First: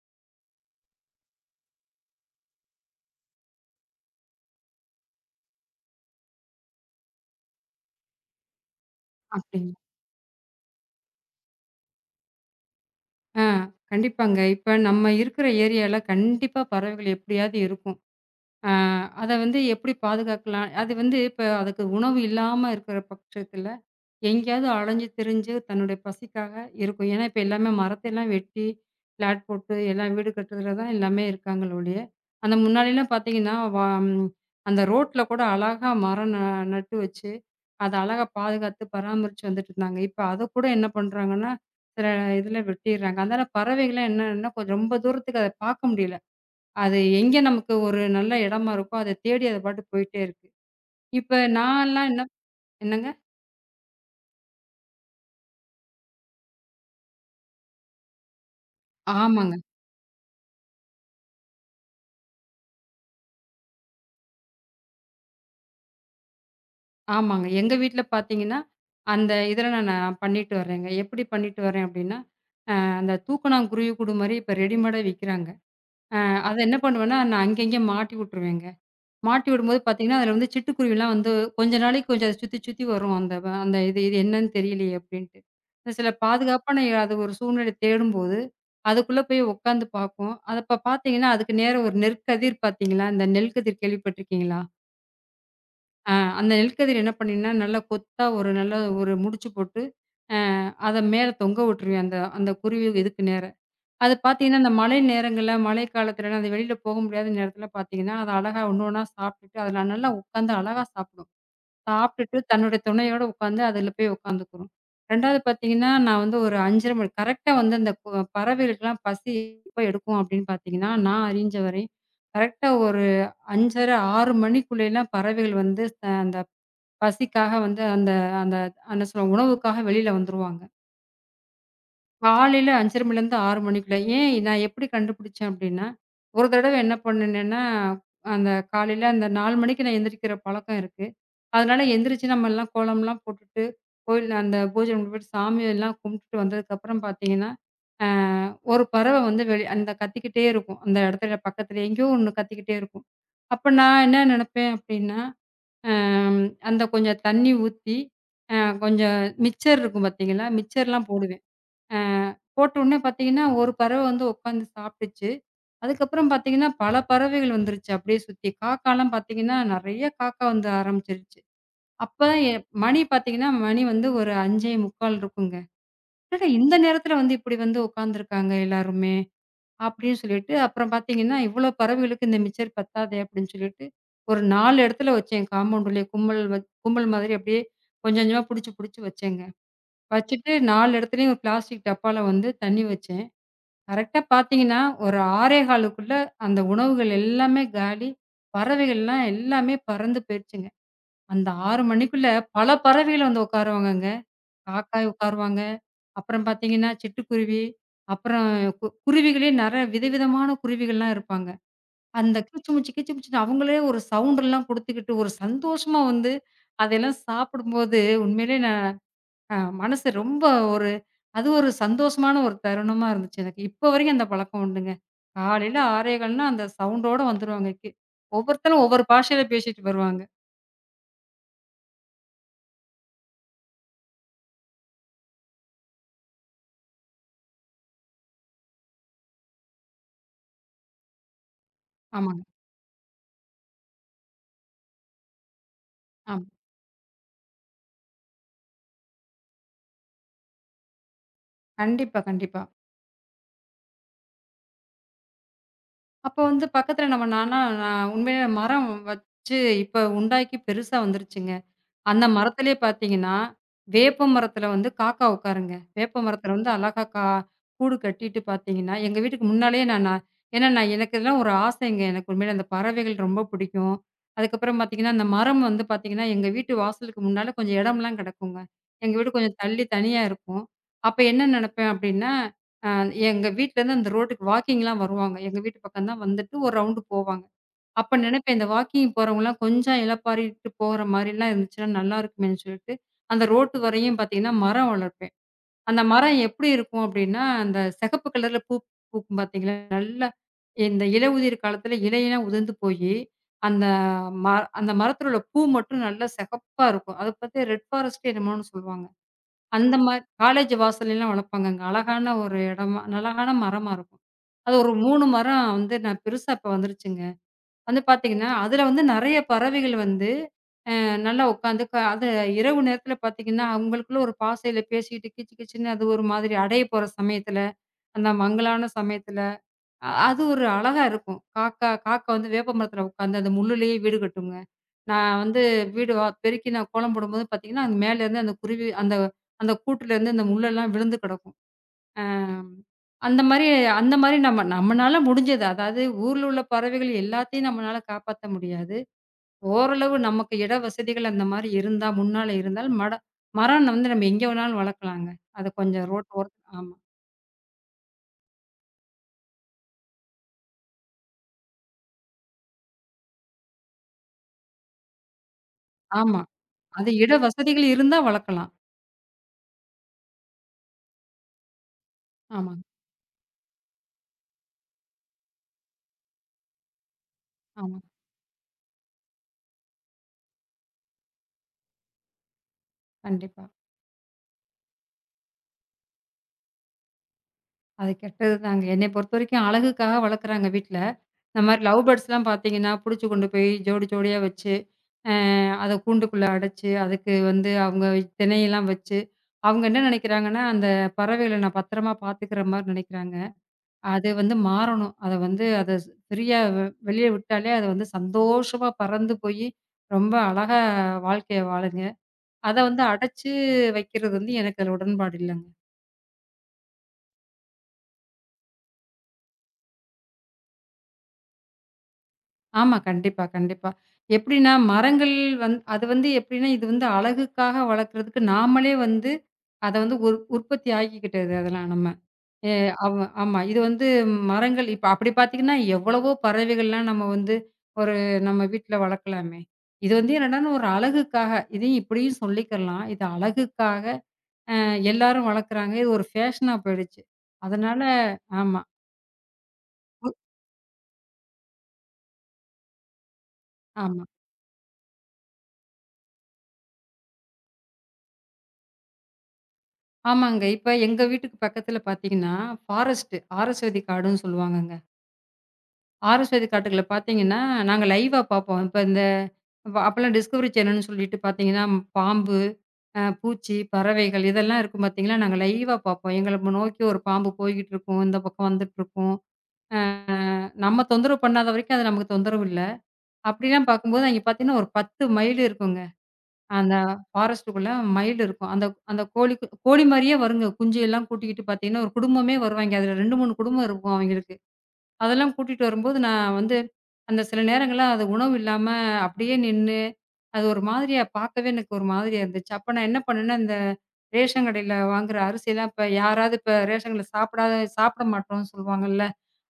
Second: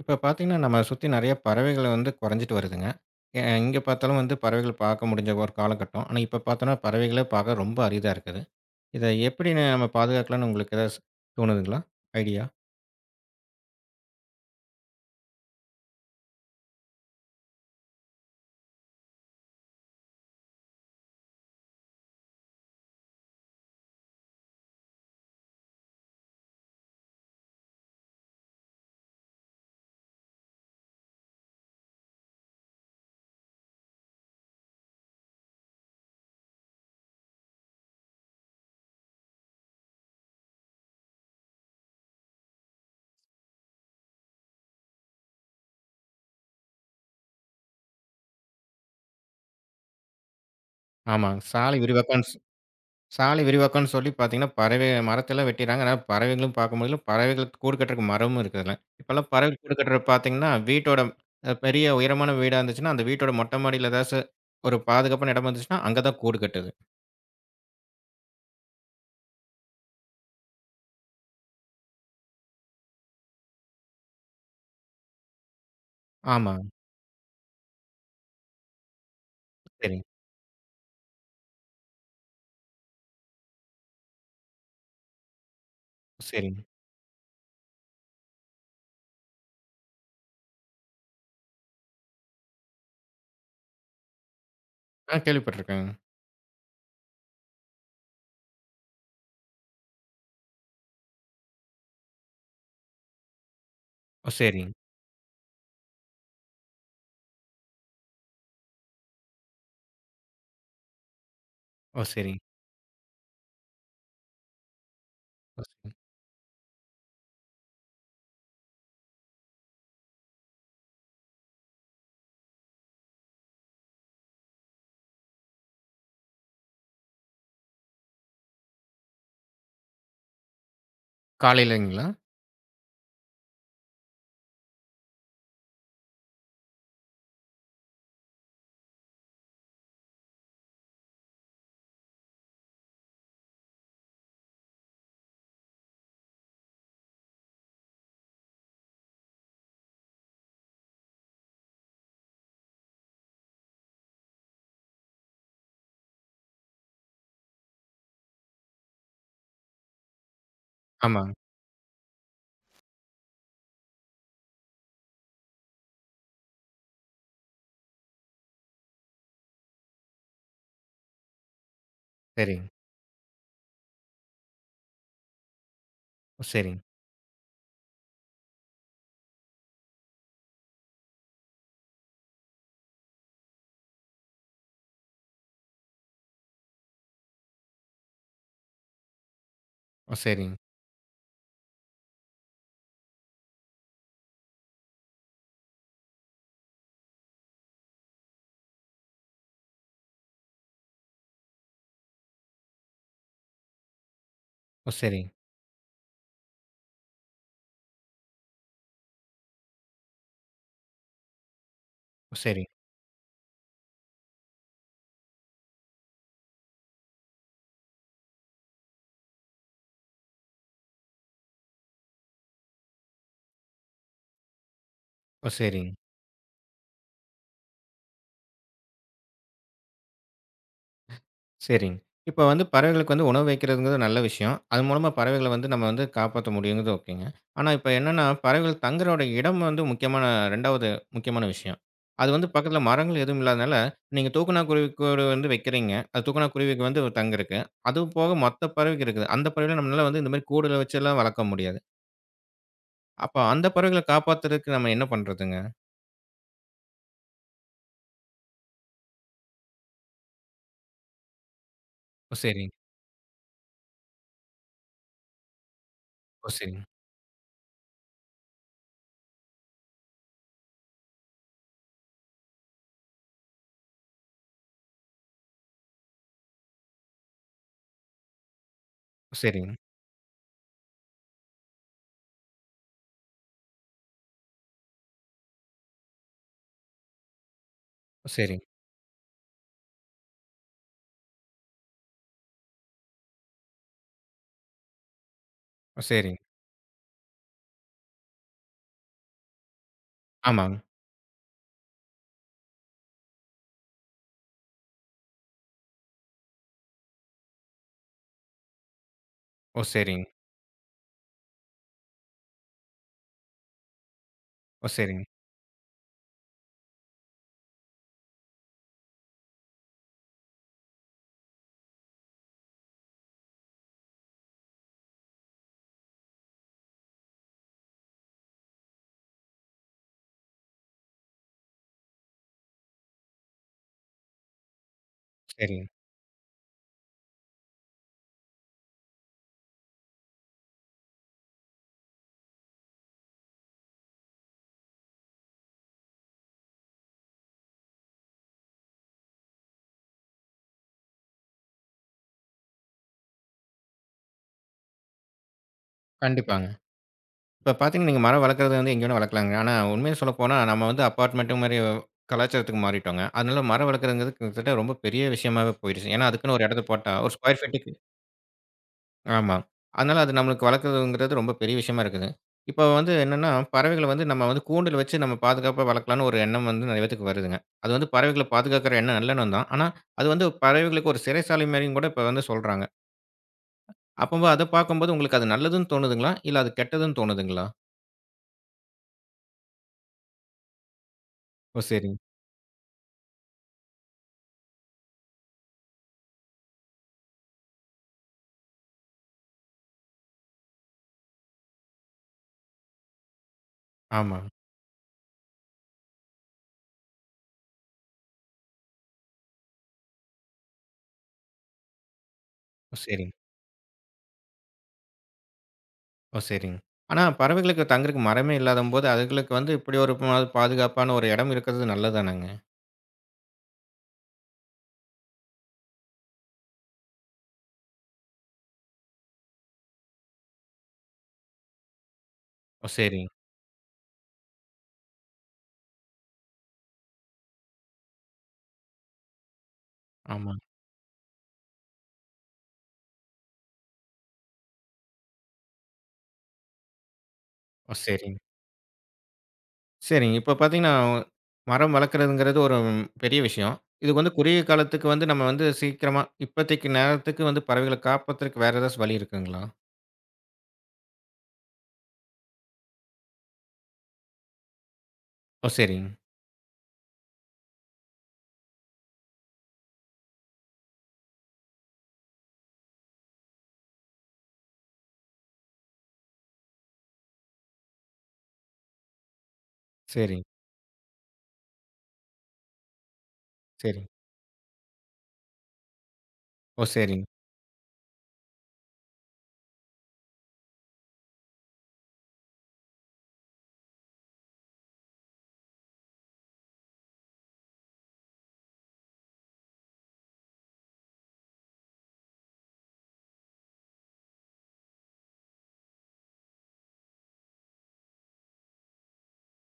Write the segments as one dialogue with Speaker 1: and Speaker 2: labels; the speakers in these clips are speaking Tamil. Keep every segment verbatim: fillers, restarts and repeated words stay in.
Speaker 1: இப்ப பார்த்தீங்கன்னா, நம்ம சுத்தி நெறைய பறவைகள் வந்து கொறைஞ்சிட்டு வருதுங்க. எ எங்க பார்த்தாலும் வந்து பறவைகள் பார்க்க முடிஞ்ச ஒரு காலகட்டம். ஆனா, இப்ப பார்த்தோம்னா பறவைகளே பார்க்க ரொம்ப அரிதா இருக்குது. இத எப்படி
Speaker 2: அப்படிங்களா?
Speaker 1: நம்ம பாதுகாக்கலாம்னு உங்களுக்கு ஏதாவது ஸ் தோணுதுங்களா? ஐடியா?
Speaker 2: ஆ கண்டிப்பாங்க. இப்ப நம்ம இருக்கிற ஏரியால கண்டிப்பா பறவைகள் எப்படியாவது இருக்கும். ஆ அத வந்து எப்படி பாதுகாக்கலாம்? அது வந்து இப்ப அதுக்கு உணவு இல்லாம இருக்கிற பட்சத்துல எங்கேயாவது அலைஞ்சு திரிஞ்சு தன்னுடைய பசிக்காக இருக்கும். ஏன்னா, இப்ப எல்லாமே மரத்தையெல்லாம் வெட்டி, பிளாட் போட்டு எல்லாம் வீடு கட்டுறதுல தான் எல்லாமே இருக்காங்களே ஒழிய, அந்த முன்னாடிலாம் பார்த்தீங்கன்னா, வா ம் அந்த ரோட்ல கூட அழகா மரம் ந நட்டு வச்சு, அத அழகா பாதுகாத்து பராமரிச்சு வந்துட்டுருந்தாங்க. இப்ப அதக்கூட என்ன பண்றாங்கன்னா, சில இதுல வெட்டிர்றாங்க. அதனால பறவைகள்லாம் என்னன்னா, கொஞ்சம் ரொம்ப தூரத்துக்கு அத பார்க்க முடியல. அது எங்கே நமக்கு ஒரு நல்ல இடமா இருக்கோ, அத தேடி அது பாட்டுக்கு போயிட்டே இருக்கு. இப்ப
Speaker 1: ஆமாங்க. சாலை
Speaker 2: நான்லாம் என்ன
Speaker 1: விரிவாக்கம் ஸ்
Speaker 2: என்னங்க?
Speaker 1: சாலை விரிவாக்கம்ன்னு சொல்லி பார்த்தீங்கன்னா, பறவை மரத்தெல்லாம் வெட்டிறாங்க. ஆனா, பறவைகளும் பார்க்க முடியல. பறவைகளுக்கு கூடு கட்டுறதுக்கு மரமும் இருக்குதுல்ல. இப்பல்லாம் பறவை
Speaker 2: ஆமாங்க.
Speaker 1: கூடு கட்டுறது பார்த்தீங்கன்னா, வீட்டோட அ பெரிய உயரமான வீடா இருந்துச்சுன்னா, அந்த வீட்டோட மொட்டை மாடியில ஏதாச்சு ஒரு பாதுகாப்பான இடமா இருந்துச்சுன்னா, அங்க தான் கூடு கட்டுது.
Speaker 2: ஆமாங்க. எங்க வீட்ல பார்த்தீங்கன்னா, அந்த இதில நான் நான் பண்ணிட்டு வரேங்க. எப்படி பண்ணிட்டு வரேன் அப்படின்னா, அந்த தூக்கணாங்குருவி கூடு மாரி இப்ப ரெடிமேடா விக்கிறாங்க. அத
Speaker 1: ஆமாங்க.
Speaker 2: என்ன பண்ணுவேன்னா, நான் அங்க, இங்க மாட்டி விட்டுருவேங்க. மாட்டி விடும்போது
Speaker 1: சரிங்க,
Speaker 2: பார்த்தீங்கன்னா, அதில வந்து சிட்டுக்குருவிலாம் வந்து கொஞ்ச நாளைக்கு கொஞ்சம் அத சுத்தி, சுத்தி வரும். அந்த வ அந்த இது இது என்னன்னு தெரியலையே அப்படின்ட்டு. இந்த சில
Speaker 1: சரிங்க.
Speaker 2: பாதுகாப்பான இ- அது ஒரு சூழ்நிலை தேடும்போது, அதுக்குள்ள போய் உட்காந்து பார்க்கும். அத இப்ப பார்த்தீங்கன்னா, அதுக்கு நேரா ஒரு நெற்கதிர் பார்த்தீங்களா? இந்த நெல்கதிர் கேள்விப்பட்டுருக்கீங்களா?
Speaker 1: ஆ கேள்விப்பட்டுருக்கேங்க.
Speaker 2: ஆ அந்த நெல்கதிர் என்ன பண்ணீன்னா, நல்லா கொத்தா ஒரு நல்ல ஒரு முடிச்சு போட்டு, அ அத மேல தொங்க விட்டுருவேன். அந்த அந்த குருவி இதுக்கு நேர. அது
Speaker 1: ஓ!
Speaker 2: பார்த்தீங்கன்னா, இந்த
Speaker 1: சரிங்க.
Speaker 2: மழை நேரங்கள்ல, மழை காலத்துலலாம் அந்த வெளியில போக முடியாத நேரத்துல பார்த்தீங்கன்னா, அது அழகா ஒண்ணு ஒண்ணா சாப்பிட்டுட்டு, அதுல நல்லா உட்காந்து அழகா சாப்பிடும்.
Speaker 1: ஓ!
Speaker 2: சாப்பிட்டுட்டு
Speaker 1: சரிங்க.
Speaker 2: தன்னுடைய துணையோட உட்காந்து அதுல போய் உட்காந்துக்கும். இரண்டாவது
Speaker 1: ஓ!
Speaker 2: பார்த்தீங்கன்னா,
Speaker 1: சரிங்க.
Speaker 2: நான் வந்து ஒரு ஐந்தரை மணி கரெக்ட்டா வந்து அந்த கொ பறவைகளுக்கெல்லாம் பசி எப்ப எடுக்கும் அப்படின்னு பார்த்தீங்கன்னா, நான் அறிஞ்ச வரை கரெக்ட்டா ஒரு ஐந்து முப்பது, ஆறு மணிக்குள்ளலாம் பறவைகள் வந்து, அ அந்த பசிக்காக வந்து அந்த அந்த என்ன சொல்ல உணவுக்காக வெளியில வந்துருவாங்க.
Speaker 1: காலையிலங்களா?
Speaker 2: காலையில ஐந்தரை மணிலேருந்து ஆறு மணிக்குள்ள. ஏன் நான் எப்படி கண்டுபிடிச்சேன் அப்படின்னா, ஒரு தடவ என்ன பண்ணுனேன்னா, அந்த காலையில அந்த நாலு மணிக்கு நான் எந்திரிக்கிற பழக்கம் இருக்கு. அதனால எந்திரிச்சு நம்ம எல்லாம் கோலம்லாம் போட்டுட்டு, கோயில் அந்த பூஜை ரூம்ல போயிட்டு சாமி எல்லாம் கும்பிட்டுட்டு வந்ததுக்கப்புறம் பார்த்தீங்கன்னா, அ ஒரு பறவை வந்து வெளி அந்த கத்திக்கிட்டே இருக்கும். அந்த இடத்துல பக்கத்துல எங்கேயோ ஒண்ணு கத்திக்கிட்டே இருக்கும். அப்ப நான் என்ன நினைப்பேன் அப்படின்னா, அம் அந்த கொஞ்சம் தண்ணி ஊத்தி, அ கொஞ்சம் மிச்சர் இருக்கும் பார்த்தீங்களா? மிச்சர்லாம்
Speaker 1: ஆமாங்க.
Speaker 2: போடுவேன். அ போட்ட உடனே பார்த்தீங்கன்னா, ஒரு பறவை வந்து உட்காந்து சாப்பிட்டுச்சு. அதுக்கப்புறம் பார்த்தீங்கன்னா, பல பறவைகள் வந்துருச்சு அப்படியே சுத்தி. காக்காலாம் பார்த்தீங்கன்னா, நெறைய காக்கா வந்து ஆரம்பிச்சிருச்சு. அப்ப எ
Speaker 1: சரிங்க.
Speaker 2: மணி பார்த்தீங்கன்னா, மணி வந்து ஒரு ஐந்து நாற்பத்தி ஐந்து இருக்குங்க.
Speaker 1: ஓ!
Speaker 2: "என்னடா இந்த
Speaker 1: சரிங்க.
Speaker 2: நேரத்தில வந்து இப்படி வந்து உட்காந்துருக்காங்க எல்லாருமே" அப்படின்னு சொல்லிட்டு, அப்புறம் பார்த்தீங்கன்னா, "இவ்வளோ பறவைகளுக்கு இந்த மிச்சர் பத்தாதே" அப்படின்னு சொல்லிட்டு, ஒரு நாலு இடத்துல வச்சேன் காம்பவுண்டுலயே. கும்பல் வ கும்பல் மாதிரி அப்படியே கொஞ்சம் கொஞ்சமா புடிச்சு புடிச்சு வச்சேங்க.
Speaker 1: ஓ!
Speaker 2: வச்சுட்டு
Speaker 1: சரிங்க.
Speaker 2: நாலு இடத்துலயும் பிளாஸ்டிக் டப்பால வந்து தண்ணி வச்சேன். கரெக்ட்டா பார்த்தீங்கன்னா, ஒரு 6:15க்குள்ள அந்த உணவுகள் எல்லாமே காலி. பறவைகள்லாம் எல்லாமே பறந்து போயிருச்சுங்க. அந்த ஆறு மணிக்குள்ள பல பறவைகள் வந்து உட்காருவாங்கங்க.
Speaker 1: ஓ!
Speaker 2: காக்காய்
Speaker 1: சரிங்க.
Speaker 2: உட்காருவாங்க. அப்புறம் பார்த்தீங்கன்னா, சிட்டுக்குருவி, அப்புறம் கு குருவிகளே நெறைய விதவிதமான குருவிகள்லாம் இருப்பாங்க.
Speaker 1: ஓ!
Speaker 2: அந்த
Speaker 1: சரிங்க.
Speaker 2: கீச்சுமுச்சு கீச்சுமுச்சுன்னு அவங்களே ஒரு சவுண்டெல்லாம் குடுத்துக்கிட்டு, ஒரு சந்தோஷமா வந்து அதெல்லாம் சாப்பிடும்போது உண்மையிலே அ மனசு ரொம்ப ஒரு அது ஒரு சந்தோஷமான ஒரு தருணமா இருந்துச்சு எனக்கு. இப்போ வரைக்கும் அந்த பழக்கம் உண்டுங்க.
Speaker 1: ஓ!
Speaker 2: காலையில
Speaker 1: சரிங்க.
Speaker 2: 6:15ன்னா அந்த சவுண்டோட வந்துருவாங்க கி ஒவ்வொருத்தரும் ஒவ்வொரு பாஷையில பேசிட்டு வருவாங்க.
Speaker 1: சரிங்க. இப்ப வந்து பறவைகளுக்கு வந்து உணவு வைக்கிறதுங்கிறது நல்ல விஷயம். அது மூலமா பறவைகள வந்து நம்ம வந்து காப்பாத்த முடியுங்கிறது ஓகேங்க. ஆனா இப்ப என்னன்னா, பறவைகள் தங்குற இடம் வந்து முக்கியமான இரண்டாவது முக்கியமான விஷயம். அது
Speaker 2: ஆமாங்க.
Speaker 1: வந்து பக்கத்தில மரங்கள் எதுவும் இல்லாதனால, நீங்க தூக்கணாக்குருவி கூடு வந்து வைக்கிறீங்க. அது
Speaker 2: ஆமா.
Speaker 1: தூக்கணாக்குருவிக்கு வந்து தங்கியிருக்கு. அதுவும் போக மொத்த பறவைக்கு இருக்குது. அந்த பறவைகள நம்மளால வந்து இந்த மாரி கூடுல வச்செல்லாம் வளர்க்க முடியாது.
Speaker 2: கண்டிப்பா, கண்டிப்பா.
Speaker 1: அப்ப அந்த பறவைகள காப்பாத்துறதுக்கு நம்ம என்ன பண்றதுங்க?
Speaker 2: அப்போ வந்து பக்கத்துல நம்ம நானா நான் உண்மையிலே மரம் வச்சு இப்ப உண்டாக்கி பெருசா வந்துருச்சுங்க. அந்த
Speaker 1: ஓ! சரிங்க.
Speaker 2: மரத்திலேயே பார்த்தீங்கன்னா, வேப்ப மரத்தில வந்து காக்கா உட்காருங்க. வேப்ப
Speaker 1: ஓ!
Speaker 2: மரத்தில வந்து
Speaker 1: சரிங்க.
Speaker 2: அழகா கா கூடு கட்டிட்டு பார்த்தீங்கன்னா, எங்க வீட்டுக்கு முன்னாலேயே நான் நான் ஏன்னா நான் எனக்கு இதெல்லாம் ஒரு ஆசைங்க. எனக்கு உண்மையில அந்த பறவைகள் ரொம்ப பிடிக்கும். அதுக்கப்புறம் பார்த்தீங்கன்னா, அந்த மரம் வந்து பார்த்தீங்கன்னா, எங்க வீட்டு வாசலுக்கு முன்னால கொஞ்சம் இடம்லாம் கிடக்குங்க. எங்க வீடு
Speaker 1: ஓ!
Speaker 2: கொஞ்சம்
Speaker 1: சரிங்க.
Speaker 2: தள்ளி தனியா இருக்கும். அப்ப என்ன நினைப்பேன் அப்டின்னா, அ எங்க வீட்லேருந்து அந்த ரோட்டுக்கு வாக்கிங்லாம் வருவாங்க. எங்க வீட்டு பக்கம் தான் வந்துட்டு ஒரு ரவுண்டு போவாங்க. அப்ப
Speaker 1: ஓ!
Speaker 2: நினைப்பேன்,
Speaker 1: சரிங்க.
Speaker 2: இந்த வாக்கிங் போறவங்கலாம் கொஞ்சம் இளைப்பாறிட்டு போற மாரிலாம் இருந்துச்சுன்னா நல்லா இருக்குமேன்னு சொல்லிட்டு, அந்த ரோட்டு வரையும் பார்த்தீங்கன்னா, மரம் வளர்ப்பேன். அந்த
Speaker 1: ஓ!
Speaker 2: மரம்
Speaker 1: சரிங்க.
Speaker 2: எப்படி இருக்கும் அப்படின்னா, அந்த சிகப்பு கலர்ல பூ பூக்கும் பார்த்தீங்களா? நல்லா
Speaker 1: ஆமாங்க.
Speaker 2: இந்த இலையுதிர் காலத்தில இலையெல்லாம் உதிர்ந்து போயி, அந்த ம அந்த மரத்தில உள்ள பூ மட்டும் நல்லா சிகப்பா இருக்கும். அத பார்த்து ரெட் ஃபாரஸ்ட்டே என்னமோன்னு சொல்லுவாங்க.
Speaker 1: ஓ!
Speaker 2: அந்த மாரி
Speaker 1: சரிங்க.
Speaker 2: காலேஜ் வாசல்லலாம் வளர்ப்பாங்கங்க. அழகான ஒரு இடமா அழகான மரமா இருக்கும். அது
Speaker 1: ஓ!
Speaker 2: ஒரு
Speaker 1: சரிங்க.
Speaker 2: மூன்று மரம் வந்து நான் பெருசா இப்ப வந்துருச்சுங்க. வந்து பார்த்தீங்கன்னா, அதுல வந்து நெறைய பறவைகள் வந்து அ நல்லா உட்காந்து க அது இரவு நேரத்தில பார்த்தீங்கன்னா, அவங்களுக்குள்ள ஒரு பாசையில பேசிக்கிட்டு கீச்சு கீச்சுன்னு அது ஒரு மாதிரி அடைய போற சமயத்தில, அந்த மங்கலான சமயத்தில, அ அது ஒரு அழகா இருக்கும். காக்கா காக்கா வந்து வேப்ப மரத்தில உட்காந்து அந்த முள்ளுலயே வீடு கட்டுங்க. நான் வந்து
Speaker 1: சரிங்க.
Speaker 2: வீடு வா பெருக்கி நான் கோலம் போடும்போது பார்த்தீங்கன்னா, அது மேலேருந்து அந்த குருவி அந்த அந்த கூட்டுலேருந்து அந்த முள்ளெல்லாம் விழுந்து கிடக்கும். அ அந்த மாரி அந்த மாரி நம்ம நம்மனால முடிஞ்சது. அதாவது ஊர்ல உள்ள பறவைகள் எல்லாத்தையும் நம்மனால காப்பாத்த முடியாது. ஓரளவு நமக்கு இட வசதிகள் அந்த மாரி இருந்தா, முன்னால இருந்தால் மட மரம் வந்து நம்ம எங்க வேணாலும் வளர்க்கலாங்க. அது கொஞ்சம் ரோட்டு ஓரத்
Speaker 1: கண்டிப்பாங்க.
Speaker 2: ஆமா,
Speaker 1: இப்ப பார்த்தீங்கன்னா, நீங்க மரம் வளர்க்குறது வந்து எங்க வேணா வளர்க்கலாங்க. ஆனா உண்மைய சொல்லப்போனா, நம்ம வந்து அபார்ட்மெண்ட் மாரி கலாச்சாரத்துக்கு மாறிட்டோங்க. அதனால மரம் வளர்க்குறதுங்கிறது கிட்டத்தட்ட ரொம்ப பெரிய விஷயமாவே போயிடுச்சு. ஏன்னா,
Speaker 2: ஆமா.
Speaker 1: அதுக்குன்னு ஒரு இடத்த
Speaker 2: அது
Speaker 1: போட்டா ஒரு
Speaker 2: இட
Speaker 1: ஸ்கொயர்
Speaker 2: வசதிகள்
Speaker 1: ஃபீட்டுக்கு
Speaker 2: இருந்தா வளர்க்கலாம்.
Speaker 1: ஆமா. அதனால அது நம்மளுக்கு வளர்க்குறதுங்கிறது ரொம்ப பெரிய விஷயமா இருக்குது.
Speaker 2: ஆமாங்க,
Speaker 1: இப்போ வந்து என்னன்னா, பறவைகள வந்து நம்ம வந்து கூண்டில் வச்சு நம்ம பாதுகாப்பா வளர்க்கலாம்னு ஒரு எண்ணம் வந்து நெறைய பேத்துக்கு வருதுங்க. அது
Speaker 2: ஆமா.
Speaker 1: வந்து பறவைகள பாதுகாக்கிற எண்ணம் நல்ல எண்ணம் தான். ஆனா, அது வந்து பறவைகளுக்கு ஒரு சிறைசாலை மாரின்னு கூட இப்ப வந்து சொல்றாங்க.
Speaker 2: கண்டிப்பா.
Speaker 1: அப்பம்போது அத பார்க்கும்போது உங்களுக்கு அது நல்லதுன்னு தோணுதுங்களா? இல்ல அது கெட்டதுன்னு தோணுதுங்களா?
Speaker 2: அது கெட்டது தாங்க. என்னைய பொறுத்தவரைக்கும் அழகுக்காக வளர்க்குறாங்க வீட்ல. இந்த
Speaker 1: ஓ!
Speaker 2: மாரி லவ்
Speaker 1: சரிங்க.
Speaker 2: பேர்ட்ஸ்லாம் எல்லாம் பார்த்தீங்கன்னா, புடிச்சு கொண்டு போய் ஜோடி ஜோடியா வச்சு, அ அத கூண்டுக்குள்ள அடைச்சு, அதுக்கு வந்து அவங்க திணையெல்லாம் வச்சு, அவங்க என்ன நெனைக்கிறாங்கன்னா, அந்த பறவைகள நான் பத்திரமா பார்த்துக்கிற மாரி நெனைக்கிறாங்க. அது
Speaker 1: ஆமா.
Speaker 2: வந்து மாறணும். அத வந்து அத ஸ் ஃப்ரீயா வெ வெளிய விட்டாலே அது வந்து சந்தோஷமா பறந்து போயி, ரொம்ப அழகா வாழ்க்கைய வாழுங்க. அத
Speaker 1: ஓ!
Speaker 2: வந்து
Speaker 1: சரிங்க.
Speaker 2: அடைச்சு வைக்கிறது வந்து எனக்கு அதுல உடன்பாடு இல்லங்க.
Speaker 1: ஓ! சரிங்க. ஆனா பறவைகளுக்கு தங்குறதுக்கு மரமே இல்லாதம்போது, அதுங்களுக்கு வந்து இப்படி ஒரு ப பாதுகாப்பான ஒரு இடம் இருக்கிறது நல்லது தானங்க.
Speaker 2: ஆமா. கண்டிப்பா, கண்டிப்பா. எப்படின்னா மரங்கள் வந் அது வந்து எப்படின்னா இது வந்து அழகுக்காக வளர்க்கறதுக்கு நாமளே வந்து அத வந்து உற் உற்பத்தி ஆக்கிக்கிட்டது அதெல்லாம் நம்ம. எ
Speaker 1: ஓ!
Speaker 2: ஆமா,
Speaker 1: சரிங்க.
Speaker 2: ஆமா. இது வந்து மரங்கள் இப்ப அப்படி பார்த்தீங்கன்னா, எவ்வளவோ பறவைகள்லாம் நம்ம வந்து ஒரு நம்ம வீட்ல வளர்க்கலாமே. இது வந்து
Speaker 1: ஆமா.
Speaker 2: என்னடான்னா ஒரு அழகுக்காக, இதையும் இப்படியும் சொல்லிக்கலாம். இது அழகுக்காக அ எல்லாரும் வளர்க்குறாங்க. இது ஒரு ஃபேஷனா போயிடுச்சு.
Speaker 1: ஓ!
Speaker 2: அதனால
Speaker 1: சரிங்க.
Speaker 2: ஆமா,
Speaker 1: சரிங்க. இப்ப பார்த்தீங்கன்னா, மரம் வளர்க்குறதுங்கிறது ஒரு பெரிய விஷயம். இதுக்கு
Speaker 2: ஆமா.
Speaker 1: வந்து குறுகிய காலத்துக்கு வந்து நம்ம வந்து சீக்கிரமா இப்போதைக்கு நேரத்துக்கு வந்து பறவைகள காப்பதற்கு வேற ஏதாச்சும் வழி இருக்குங்களா?
Speaker 2: ஆமாங்க. இப்ப எங்க வீட்டுக்கு பக்கத்துல பார்த்தீங்கன்னா, ஃபாரஸ்ட்டு, ஆரஸ்வதி காடுன்னு சொல்லுவாங்கங்க.
Speaker 1: ஓ! சரிங்க,
Speaker 2: ஆரஸ்வதி காட்டுக்குள்ள பார்த்தீங்கன்னா, நாங்க லைவா பார்ப்போம். இப்ப இந்த வ அப்பலாம் டிஸ்கவரி சேனல்ன்னு சொல்லிட்டு பார்த்தீங்கன்னா, பாம்பு, அ பூச்சி, பறவைகள் இதெல்லாம் இருக்கும் பார்த்தீங்களா, நாங்க லைவா பார்ப்போம். எங்கள ம நோக்கி ஒரு பாம்பு போய்க்கிட்டு இருக்கும். இந்த பக்கம் வந்துட்டுருக்கும். அ
Speaker 1: சரிங்க,
Speaker 2: நம்ம தொந்தரவு பண்ணாத வரைக்கும் அது நமக்கு தொந்தரவு இல்ல. அப்படிலாம்
Speaker 1: சரிங்க.
Speaker 2: பார்க்கும்போது அங்க பார்த்தீங்கன்னா, ஒரு பத்து மயில் இருக்குங்க.
Speaker 1: ஓ!
Speaker 2: அந்த
Speaker 1: சரிங்க.
Speaker 2: ஃபாரஸ்ட்டுக்குள்ள மயில் இருக்கும். அந்த அந்த கோழி கு- கோழி மாரியே வருங்க. குஞ்சு எல்லாம் கூட்டிக்கிட்டு பார்த்தீங்கன்னா, ஒரு குடும்பமே வருவாய்ங்க. அதுல இரண்டு, மூன்று குடும்பம் இருக்கும் அவைங்களுக்கு. அதெல்லாம் கூட்டிட்டு வரும்போது, நான் வந்து அந்த சில நேரங்கள்ல அது உணவு இல்லாம அப்படியே நின்னு, அது ஒரு மாதிரியா பார்க்கவே எனக்கு ஒரு மாதிரியா இருந்துச்சு. அப்ப நான் என்ன பண்ணேன்னா, இந்த ரேஷன் கடையில வாங்குற அரிசிலாம் இப்ப யாராவது இப்ப ரேஷன் கடையில சாப்பிடாத சாப்பிட மாட்டோம்ன்னு சொல்லுவாங்கல்ல.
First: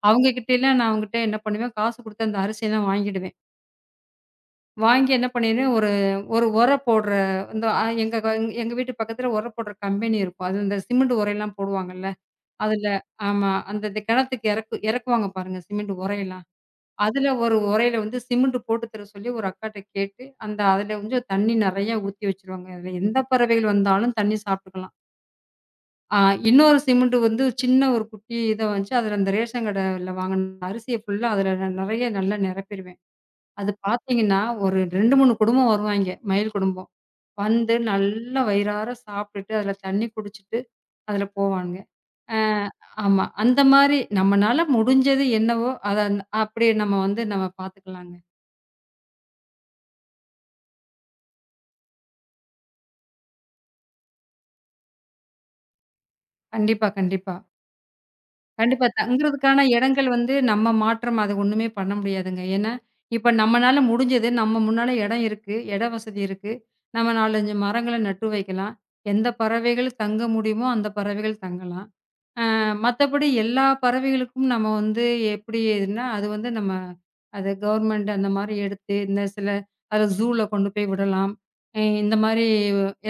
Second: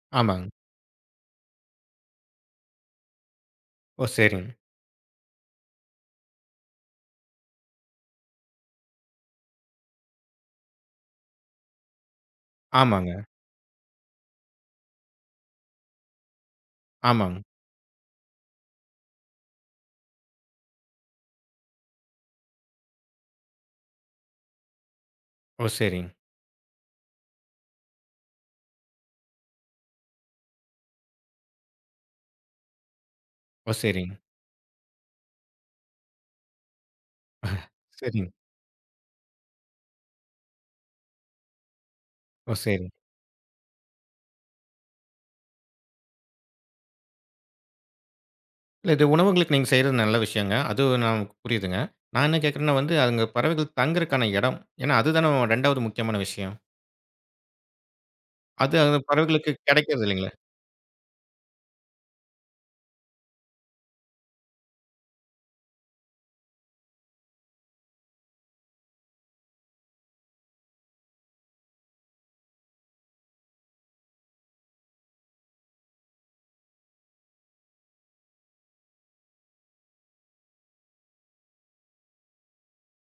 Speaker 2: அவங்க
Speaker 1: ஆமாங்க.
Speaker 2: கிட்டலாம் நான் அவங்ககிட்ட என்ன பண்ணுவேன், காசு குடுத்து அந்த அரிசியெல்லாம் வாங்கிடுவேன்.
Speaker 1: ஓ! சரிங்க.
Speaker 2: வாங்கி என்ன பண்ணிருவேன், ஒரு ஒரு உர போடுற இந்த அ எங்க க எங்க எங்க வீட்டு பக்கத்துல உர போடுற கம்பெனி இருக்கும். அது இந்த சிமெண்ட் உரையெல்லாம் போடுவாங்கல்ல. அதுல
Speaker 1: ஆமாங்க,
Speaker 2: ஆமா. அந்த இது கிணத்துக்கு இறக்கு இறக்குவாங்க பாருங்க, சிமெண்ட் உரையெல்லாம். அதுல
Speaker 1: ஆமாங்க.
Speaker 2: ஒரு உறையில வந்து சிமெண்ட் போட்டு தர சொல்லி ஒரு அக்காட்ட கேட்டு, அந்த அதுல கொஞ்சம் தண்ணி நெறையா ஊத்தி வச்சுருவாங்க. அதுல எந்த பறவைகள் வந்தாலும் தண்ணி சாப்ட்டுக்கலாம்.
Speaker 1: ஓ! சரிங்க,
Speaker 2: ஆ இன்னொரு சிமெண்ட் வந்து சின்ன ஒரு குட்டி இத வச்சு அதுல அந்த ரேஷன் கடைல வாங்குன அரிசிய ஃபுல்லா அதுல ந நெறைய நல்லா நிரப்பிருவேன். அது
Speaker 1: ஓ! சரிங்க,
Speaker 2: பாத்தீங்கன்னா, ஒரு ரெண்டு, மூன்று குடும்பம் வருவாய்ங்க, மயில் குடும்பம். வந்து
Speaker 1: சரிங்க.
Speaker 2: நல்லா வயிறார சாப்ட்டுட்டு, அதுல தண்ணி குடிச்சிட்டு, அதுல போவானுங்க. ஆ
Speaker 1: ஓ! சரிங்க.
Speaker 2: ஆமா. அந்த மாரி நம்மனால முடிஞ்சது என்னவோ, அத அந் அப்படியே நம்ம வந்து நம்ம பாத்துக்கலாங்க.
Speaker 1: இல்ல இது உணவுகளுக்கு நீங்க செய்றது நல்ல விஷயங்க. அது நான் புரியுதுங்க. நான் என்ன கேட்கிறேன்னா வந்து அங்க பறவைகள் தங்குறக்கான இடம். ஏன்னா, அதுதானே இரண்டாவது முக்கியமான விஷயம்.
Speaker 2: கண்டிப்பா, கண்டிப்பா.
Speaker 1: அது
Speaker 2: கண்டிப்பா.
Speaker 1: அந்த பறவைகளுக்கு
Speaker 2: தங்குறதுக்கான
Speaker 1: கிடைக்கிறது
Speaker 2: இடங்கள் வந்து
Speaker 1: இல்லைங்களே!
Speaker 2: நம்ம மாற்றம் அது ஒண்ணுமே பண்ண முடியாதுங்க. ஏன்னா, இப்ப நம்மனால முடிஞ்சது நம்ம முன்னால இடம் இருக்கு. இட வசதி இருக்கு. நம்ம நாலு, ஐந்து மரங்கள நட்டு வைக்கலாம். எந்த பறவைகள் தங்க முடியுமோ, அந்த பறவைகள் தங்கலாம். மத்தபடி எல்லா பறவைகளுக்கும் நம்ம வந்து எப்படி இதுன்னா, அது வந்து நம்ம அது கவர்மெண்ட் அந்த மாரி எடுத்து, இந்த சில அத ஜூல கொண்டு போய் விடலாம். அ இந்த மாரி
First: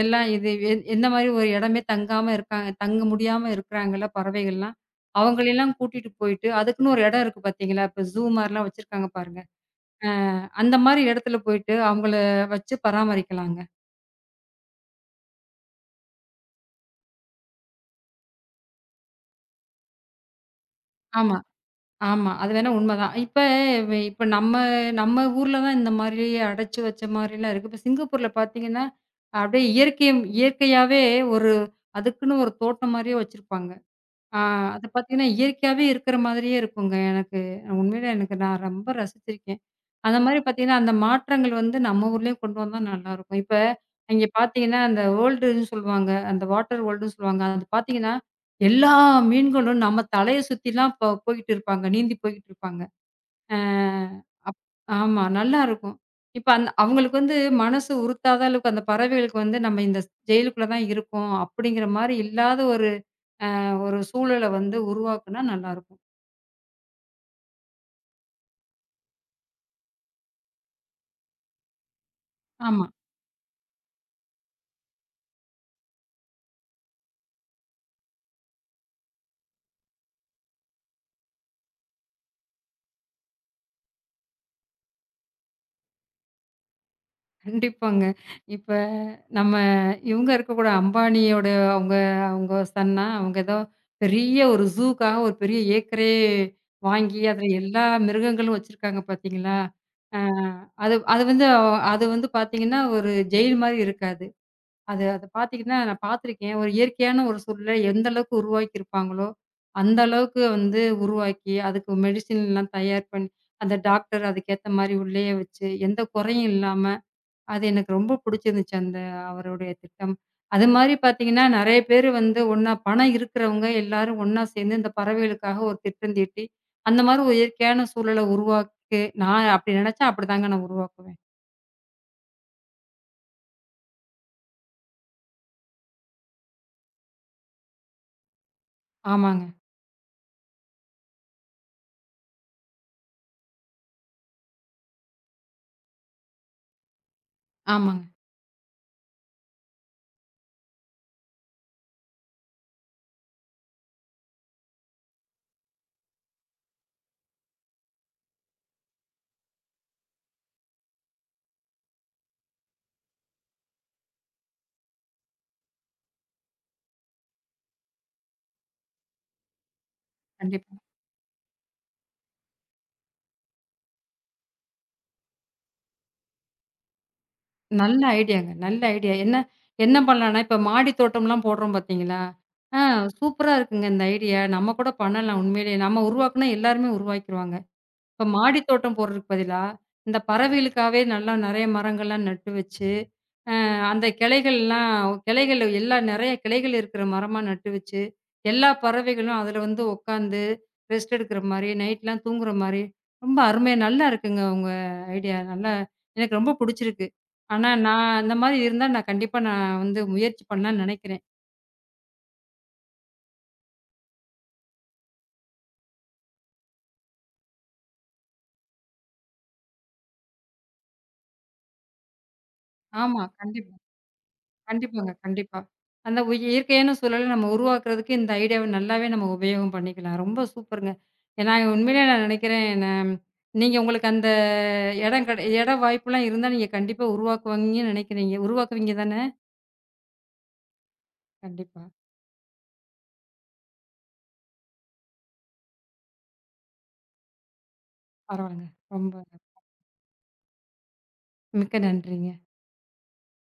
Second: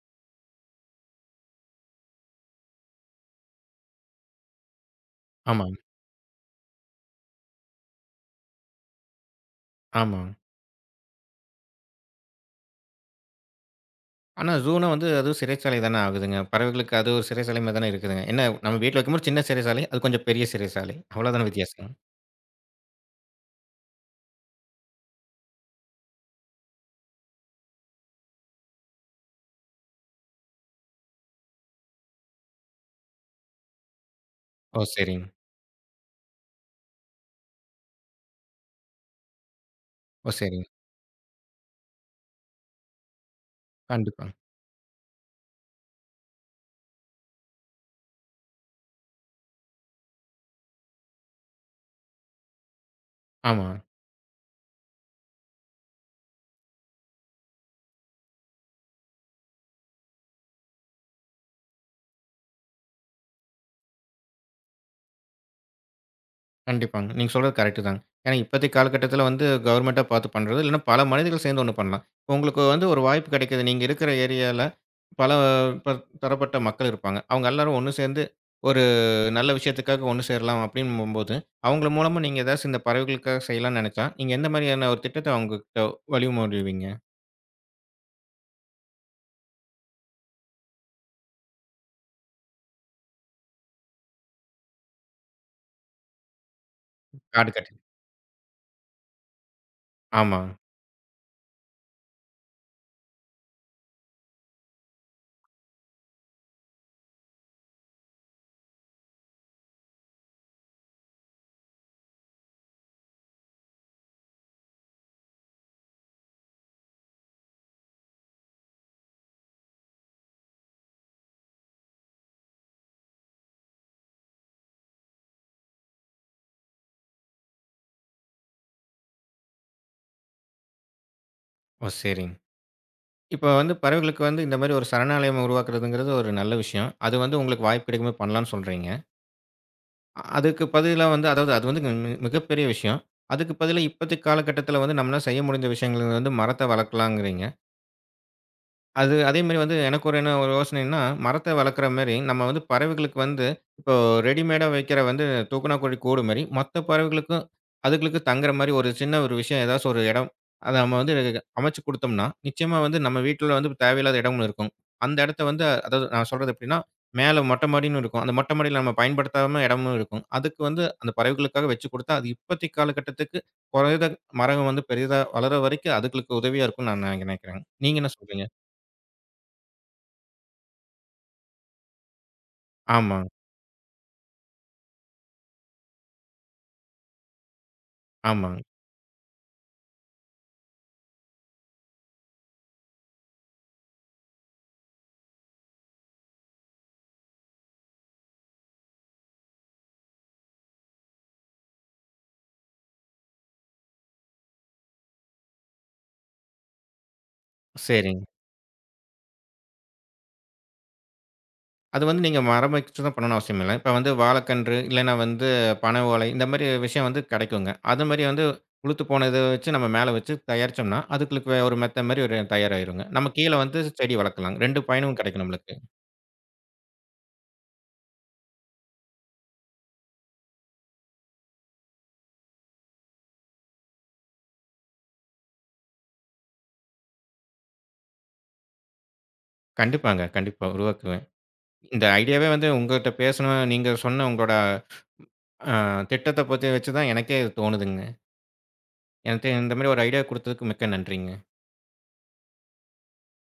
Speaker 2: எல்லாம் இது எ எந்த மாரி ஒரு இடமே தங்காம இருக்காங்க தங்க முடியாம இருக்கிறாங்கல்ல பறவைகள்லாம். அவங்களெல்லாம்
Speaker 1: ஆமாங்க,
Speaker 2: கூட்டிட்டு போயிட்டு, அதுக்குன்னு ஒரு இடம் இருக்கு பார்த்தீங்களா? இப்ப ஜூ மாரிலாம் வச்சிருக்காங்க பாருங்க.
Speaker 1: ஆமாங்க.
Speaker 2: அந்த மாரி இடத்துல போயிட்டு அவங்கள வச்சு பராமரிக்கலாங்க.
Speaker 1: ஆனா, ஜூனா வந்து அதுவும் சிறைச்சாலை தானே ஆகுதுங்க. பறவைகளுக்கு அது ஒரு சிறைச்சாலை மாரி தானே இருக்குதுங்க. என்ன நம்ம வீட்ல வைக்கும்போது சின்ன சிறைச்சாலை, அது கொஞ்சம் பெரிய சிறைச்சாலை.
Speaker 2: ஆமா.
Speaker 1: அவ்வளோதான வித்தியாசம்.
Speaker 2: ஆமா. அது வேணா உண்மதான். இப்ப வ இப்ப நம்ம நம்ம ஊர்ல தான் இந்த மாதிரி அடைச்சு வச்ச மாரிலாம் இருக்கு. இப்ப சிங்கப்பூர்ல பார்த்தீங்கன்னா, அப்படியே இயற்கை இயற்கையாவே ஒரு அதுக்குன்னு ஒரு தோட்டம் மாரியே வச்சிருப்பாங்க. ஆ
Speaker 1: ஓ!
Speaker 2: அது
Speaker 1: சரிங்க.
Speaker 2: பார்த்தீங்கன்னா, இயற்கையாவே இருக்கிற மாதிரியே இருக்குங்க எனக்கு. உண்மையிலே எனக்கு நான் ரொம்ப ரசிச்சிருக்கேன். அந்த
Speaker 1: ஓ!
Speaker 2: மாரி
Speaker 1: சரிங்க.
Speaker 2: பார்த்தீங்கன்னா, அந்த மாற்றங்கள் வந்து நம்ம ஊர்லயும் கொண்டு வந்தா நல்லாருக்கும். இப்ப அங்கே
Speaker 1: கண்டிப்பா.
Speaker 2: பார்த்தீங்கன்னா, அந்த வேர்ல்டுன்னு சொல்லுவாங்க. அந்த வாட்டர் வேர்ல்டுன்னு சொல்லுவாங்க. அது பார்த்தீங்கன்னா, எல்லா மீன்களும் நம்ம தலைய சுத்திலாம் போ போய்கிட்டு இருப்பாங்க. நீந்தி போய்கிட்டு இருப்பாங்க. அ
Speaker 1: ஆமா.
Speaker 2: ஆமா, நல்லாருக்கும். இப்ப அந் அவங்களுக்கு வந்து மனசு உறுத்தாத அளவுக்கு அந்த பறவைகளுக்கு வந்து நம்ம இந்த ஜெயிலுக்குள்ள தான் இருக்கோம். அப்படிங்கிற மாரி இல்லாத ஒரு ஒரு சூழல வந்து உருவாக்குனா நல்லாருக்கும்.
Speaker 1: கண்டிப்பாங்க. நீங்க சொல்றது கரெக்ட்டு தாங்க. ஏன்னா இப்போதைய காலகட்டத்தில வந்து கவர்மெண்ட்டா பார்த்து பண்றது, இல்லன்னா பல மனிதர்கள் சேர்ந்து ஒண்ணு பண்ணலாம். இப்ப உங்களுக்கு
Speaker 2: ஆமா.
Speaker 1: வந்து ஒரு வாய்ப்பு கிடைக்குது. நீங்க இருக்கிற ஏரியால பல ப தரப்பட்ட மக்கள் இருப்பாங்க. அவங்க எல்லாரும் ஒண்ணு சேர்ந்து ஒரு நல்ல விஷயத்துக்காக ஒண்ணு சேரலாம் அப்படிங்கும்போது, அவங்கள மூலமா நீங்க ஏதாச்சும் இந்த பறவைகளுக்காக செய்யலாம்னு நெனைச்சா, நீங்க எந்த மாதிரியான ஒரு திட்டத்த அவங்ககிட்ட வழிமொழிவீங்க?
Speaker 2: கண்டிப்பாங்க. இப்ப நம்ம இவங்க இருக்கக்கூட அம்பானியோட அவங்க அவங்க சன்னா, அவங்க ஏதோ பெரிய ஒரு ஜூக்காக ஒரு பெரிய ஏக்கரே வாங்கி, அதுல
Speaker 1: காடு கட்டி
Speaker 2: எல்லா மிருகங்களும் வச்சிருக்காங்க பார்த்தீங்களா? அ
Speaker 1: ஆமா.
Speaker 2: அது அது வந்து அவ- அது வந்து பார்த்தீங்கன்னா, ஒரு ஜெயில் மாரி இருக்காது. அது அத பார்த்தீங்கன்னா, நான் பார்த்துருக்கேன். ஒரு இயற்கையான ஒரு சூழல எந்த அளவுக்கு உருவாக்கியிருப்பாங்களோ, அந்த அளவுக்கு வந்து உருவாக்கி, அதுக்கு மெடிசின்லாம் தயார் பண்ணி, அந்த டாக்டர் அதுக்கேத்த மாரி உள்ளேயே வச்சு, எந்த குறையும் இல்லாம அது எனக்கு ரொம்ப புடிச்சிருந்துச்சு அந்த அவருடைய திட்டம். அது மாரி பார்த்தீங்கன்னா, நெறைய பேரு வந்து ஒண்ணா பணம் இருக்கிறவங்க எல்லாரும் ஒண்ணா சேர்ந்து இந்த பறவைகளுக்காக ஒரு திட்டம் தீட்டி, அந்த மாரி ஒரு இயற்கையான சூழல உருவாக்கு நான் அப்படி நெனச்சா அப்படிதாங்க நான் உருவாக்குவேன்.
Speaker 1: ஓ! சரிங்க. இப்போ வந்து பறவைகளுக்கு வந்து இந்த மாரி ஒரு சரணாலயம் உருவாக்குறதுங்கிறது ஒரு நல்ல விஷயம். அது வந்து உங்களுக்கு வாய்ப்பு கிடைக்கும்போது பண்ணலாம்னு சொல்றீங்க.
Speaker 2: ஆமாங்க,
Speaker 1: அ அதுக்கு பதிலா வந்து அதாவது அது வந்து மி மிகப்பெரிய விஷயம். அதுக்கு பதிலா இப்போதைய காலகட்டத்தில வந்து நம்மளால செய்ய முடிந்த விஷயங்கள் வந்து மரத்த வளர்க்கலாங்கிறீங்க.
Speaker 2: ஆமாங்க.
Speaker 1: அது அதேமாரி வந்து எனக்கு ஒரு என்ன ஒரு யோசனைன்னா, மரத்த வளர்க்குற மாரி, நம்ம வந்து பறவைகளுக்கு வந்து இப்போ ரெடிமேடா வைக்கிற வந்து தூக்கனாக்குருவி கூடு மாரி, மத்த பறவைகளுக்கும் அதுகளுக்கு தங்குற மாரி ஒரு சின்ன ஒரு விஷயம் ஏதாச்சும் ஒரு இடம், அத நம்ம வந்து அமைச்சு குடுத்தோம்னா, நிச்சயமா வந்து நம்ம வீட்ல வந்து தேவையில்லாத இடம் ஒண்ணு இருக்கும். அந்த இடத்த வந்து அதாவது நான் சொல்றது எப்படின்னா, மேல மொட்டை மாடின்னு இருக்கும். அந்த மொட்டை மாடியில நம்ம பயன்படுத்தாம இடமும் இருக்கும். அதுக்கு
Speaker 2: கண்டிப்பா.
Speaker 1: வந்து அந்த பறவைகளுக்காக வச்சு குடுத்தா, அது இப்போதைக்கு காலகட்டத்துக்கு குறைந்த மரம் வந்து பெரிதா வளர வரைக்கும் அதுகளுக்கு உதவியா இருக்கும்னு நான் நினைக்கிறேன். நீங்க
Speaker 2: நல்ல
Speaker 1: என்ன சொல்றீங்க?
Speaker 2: ஐடியாங்க. நல்ல ஐடியா. என்ன என்ன பண்ணலான்னா, இப்ப மாடி தோட்டம்லாம் போடுறோம் பார்த்தீங்களா? ஆ
Speaker 1: ஆமா,
Speaker 2: சூப்பரா இருக்குங்க இந்த ஐடியா. நம்ம கூட பண்ணலாம் உண்மையிலேயே. நம்ம உருவாக்குனா எல்லாருமே உருவாக்கிருவாங்க. இப்ப
Speaker 1: ஆமா.
Speaker 2: மாடி தோட்டம் போடுறதுக்கு பதிலா, இந்த பறவைகளுக்காகவே நல்லா நெறைய மரங்கள்லாம் நட்டு வச்சு, அ அந்த கிளைகள்லாம் கிளைகள் எல்லா நெறைய கிளைகள் இருக்கிற மரமா நட்டு வச்சு, எல்லா பறவைகளும் அதுல வந்து உட்காந்து ரெஸ்ட் எடுக்கிற மாரி, நைட்லாம் தூங்குற மாரி, ரொம்ப அருமையா நல்லா இருக்குங்க உங்க ஐடியா. நல்லா எனக்கு ரொம்ப புடிச்சிருக்கு. ஆனா, நான்
Speaker 1: சரிங்க.
Speaker 2: அந்த மாரி இருந்தா நான் கண்டிப்பா நான் வந்து முயற்சி பண்ணலான்னு நெனைக்கிறேன்.
Speaker 1: அது வந்து நீங்க மரம் வச்சு தான் பண்ணணும்னு அவசியம் இல்ல. இப்ப வந்து வாழைக்கன்று, இல்லன்னா வந்து பனை ஓலை இந்த மாரி விஷயம் வந்து கிடைக்குங்க. அது மாரி வந்து உளுத்து போனத வச்சு நம்ம மேல வச்சு தயாரிச்சோம்னா, அதுகளுக்கு வே ஒரு மெத்த மாரி ஒரு தயாராயிருங்க.
Speaker 2: ஆமா,
Speaker 1: நம்ம கீழ
Speaker 2: கண்டிப்பா.
Speaker 1: வந்து செடி வளர்க்கலாம். ரெண்டு
Speaker 2: கண்டிப்பாங்க,
Speaker 1: பயனும் கிடைக்கும்
Speaker 2: கண்டிப்பா.
Speaker 1: நம்மளுக்கு.
Speaker 2: அந்த உ இயற்கையான சூழல நம்ம உருவாக்குறதுக்கு இந்த ஐடியாவ நல்லாவே நம்ம உபயோகம் பண்ணிக்கலாம். ரொம்ப சூப்பருங்க. ஏன்னா உண்மையிலே நான் நினைக்கிறேன், நான் நீங்க உங்களுக்கு அந்த இடம் கெட இட வாய்ப்புலாம் இருந்தா நீங்க கண்டிப்பா உருவாக்குவீங்கன்னு நினைக்கிறீங்க. உருவாக்குவீங்க தானே?
Speaker 1: கண்டிப்பாங்க. கண்டிப்பா உருவாக்குவேன்.
Speaker 2: கண்டிப்பா.
Speaker 1: இந்த ஐடியாவே வந்து உங்கட்ட பேசணும் நீங்க சொன்ன உங்களோட அ திட்டத்த பத்தி வச்சு தான் எனக்கே இது தோணுதுங்க.
Speaker 2: பரவால்லங்க. ரொம்ப
Speaker 1: எனக்கு இந்த மாரி ஒரு ஐடியா குடுத்ததுக்கு மிக்க நன்றிங்க.
Speaker 2: மிக்க நன்றிங்க.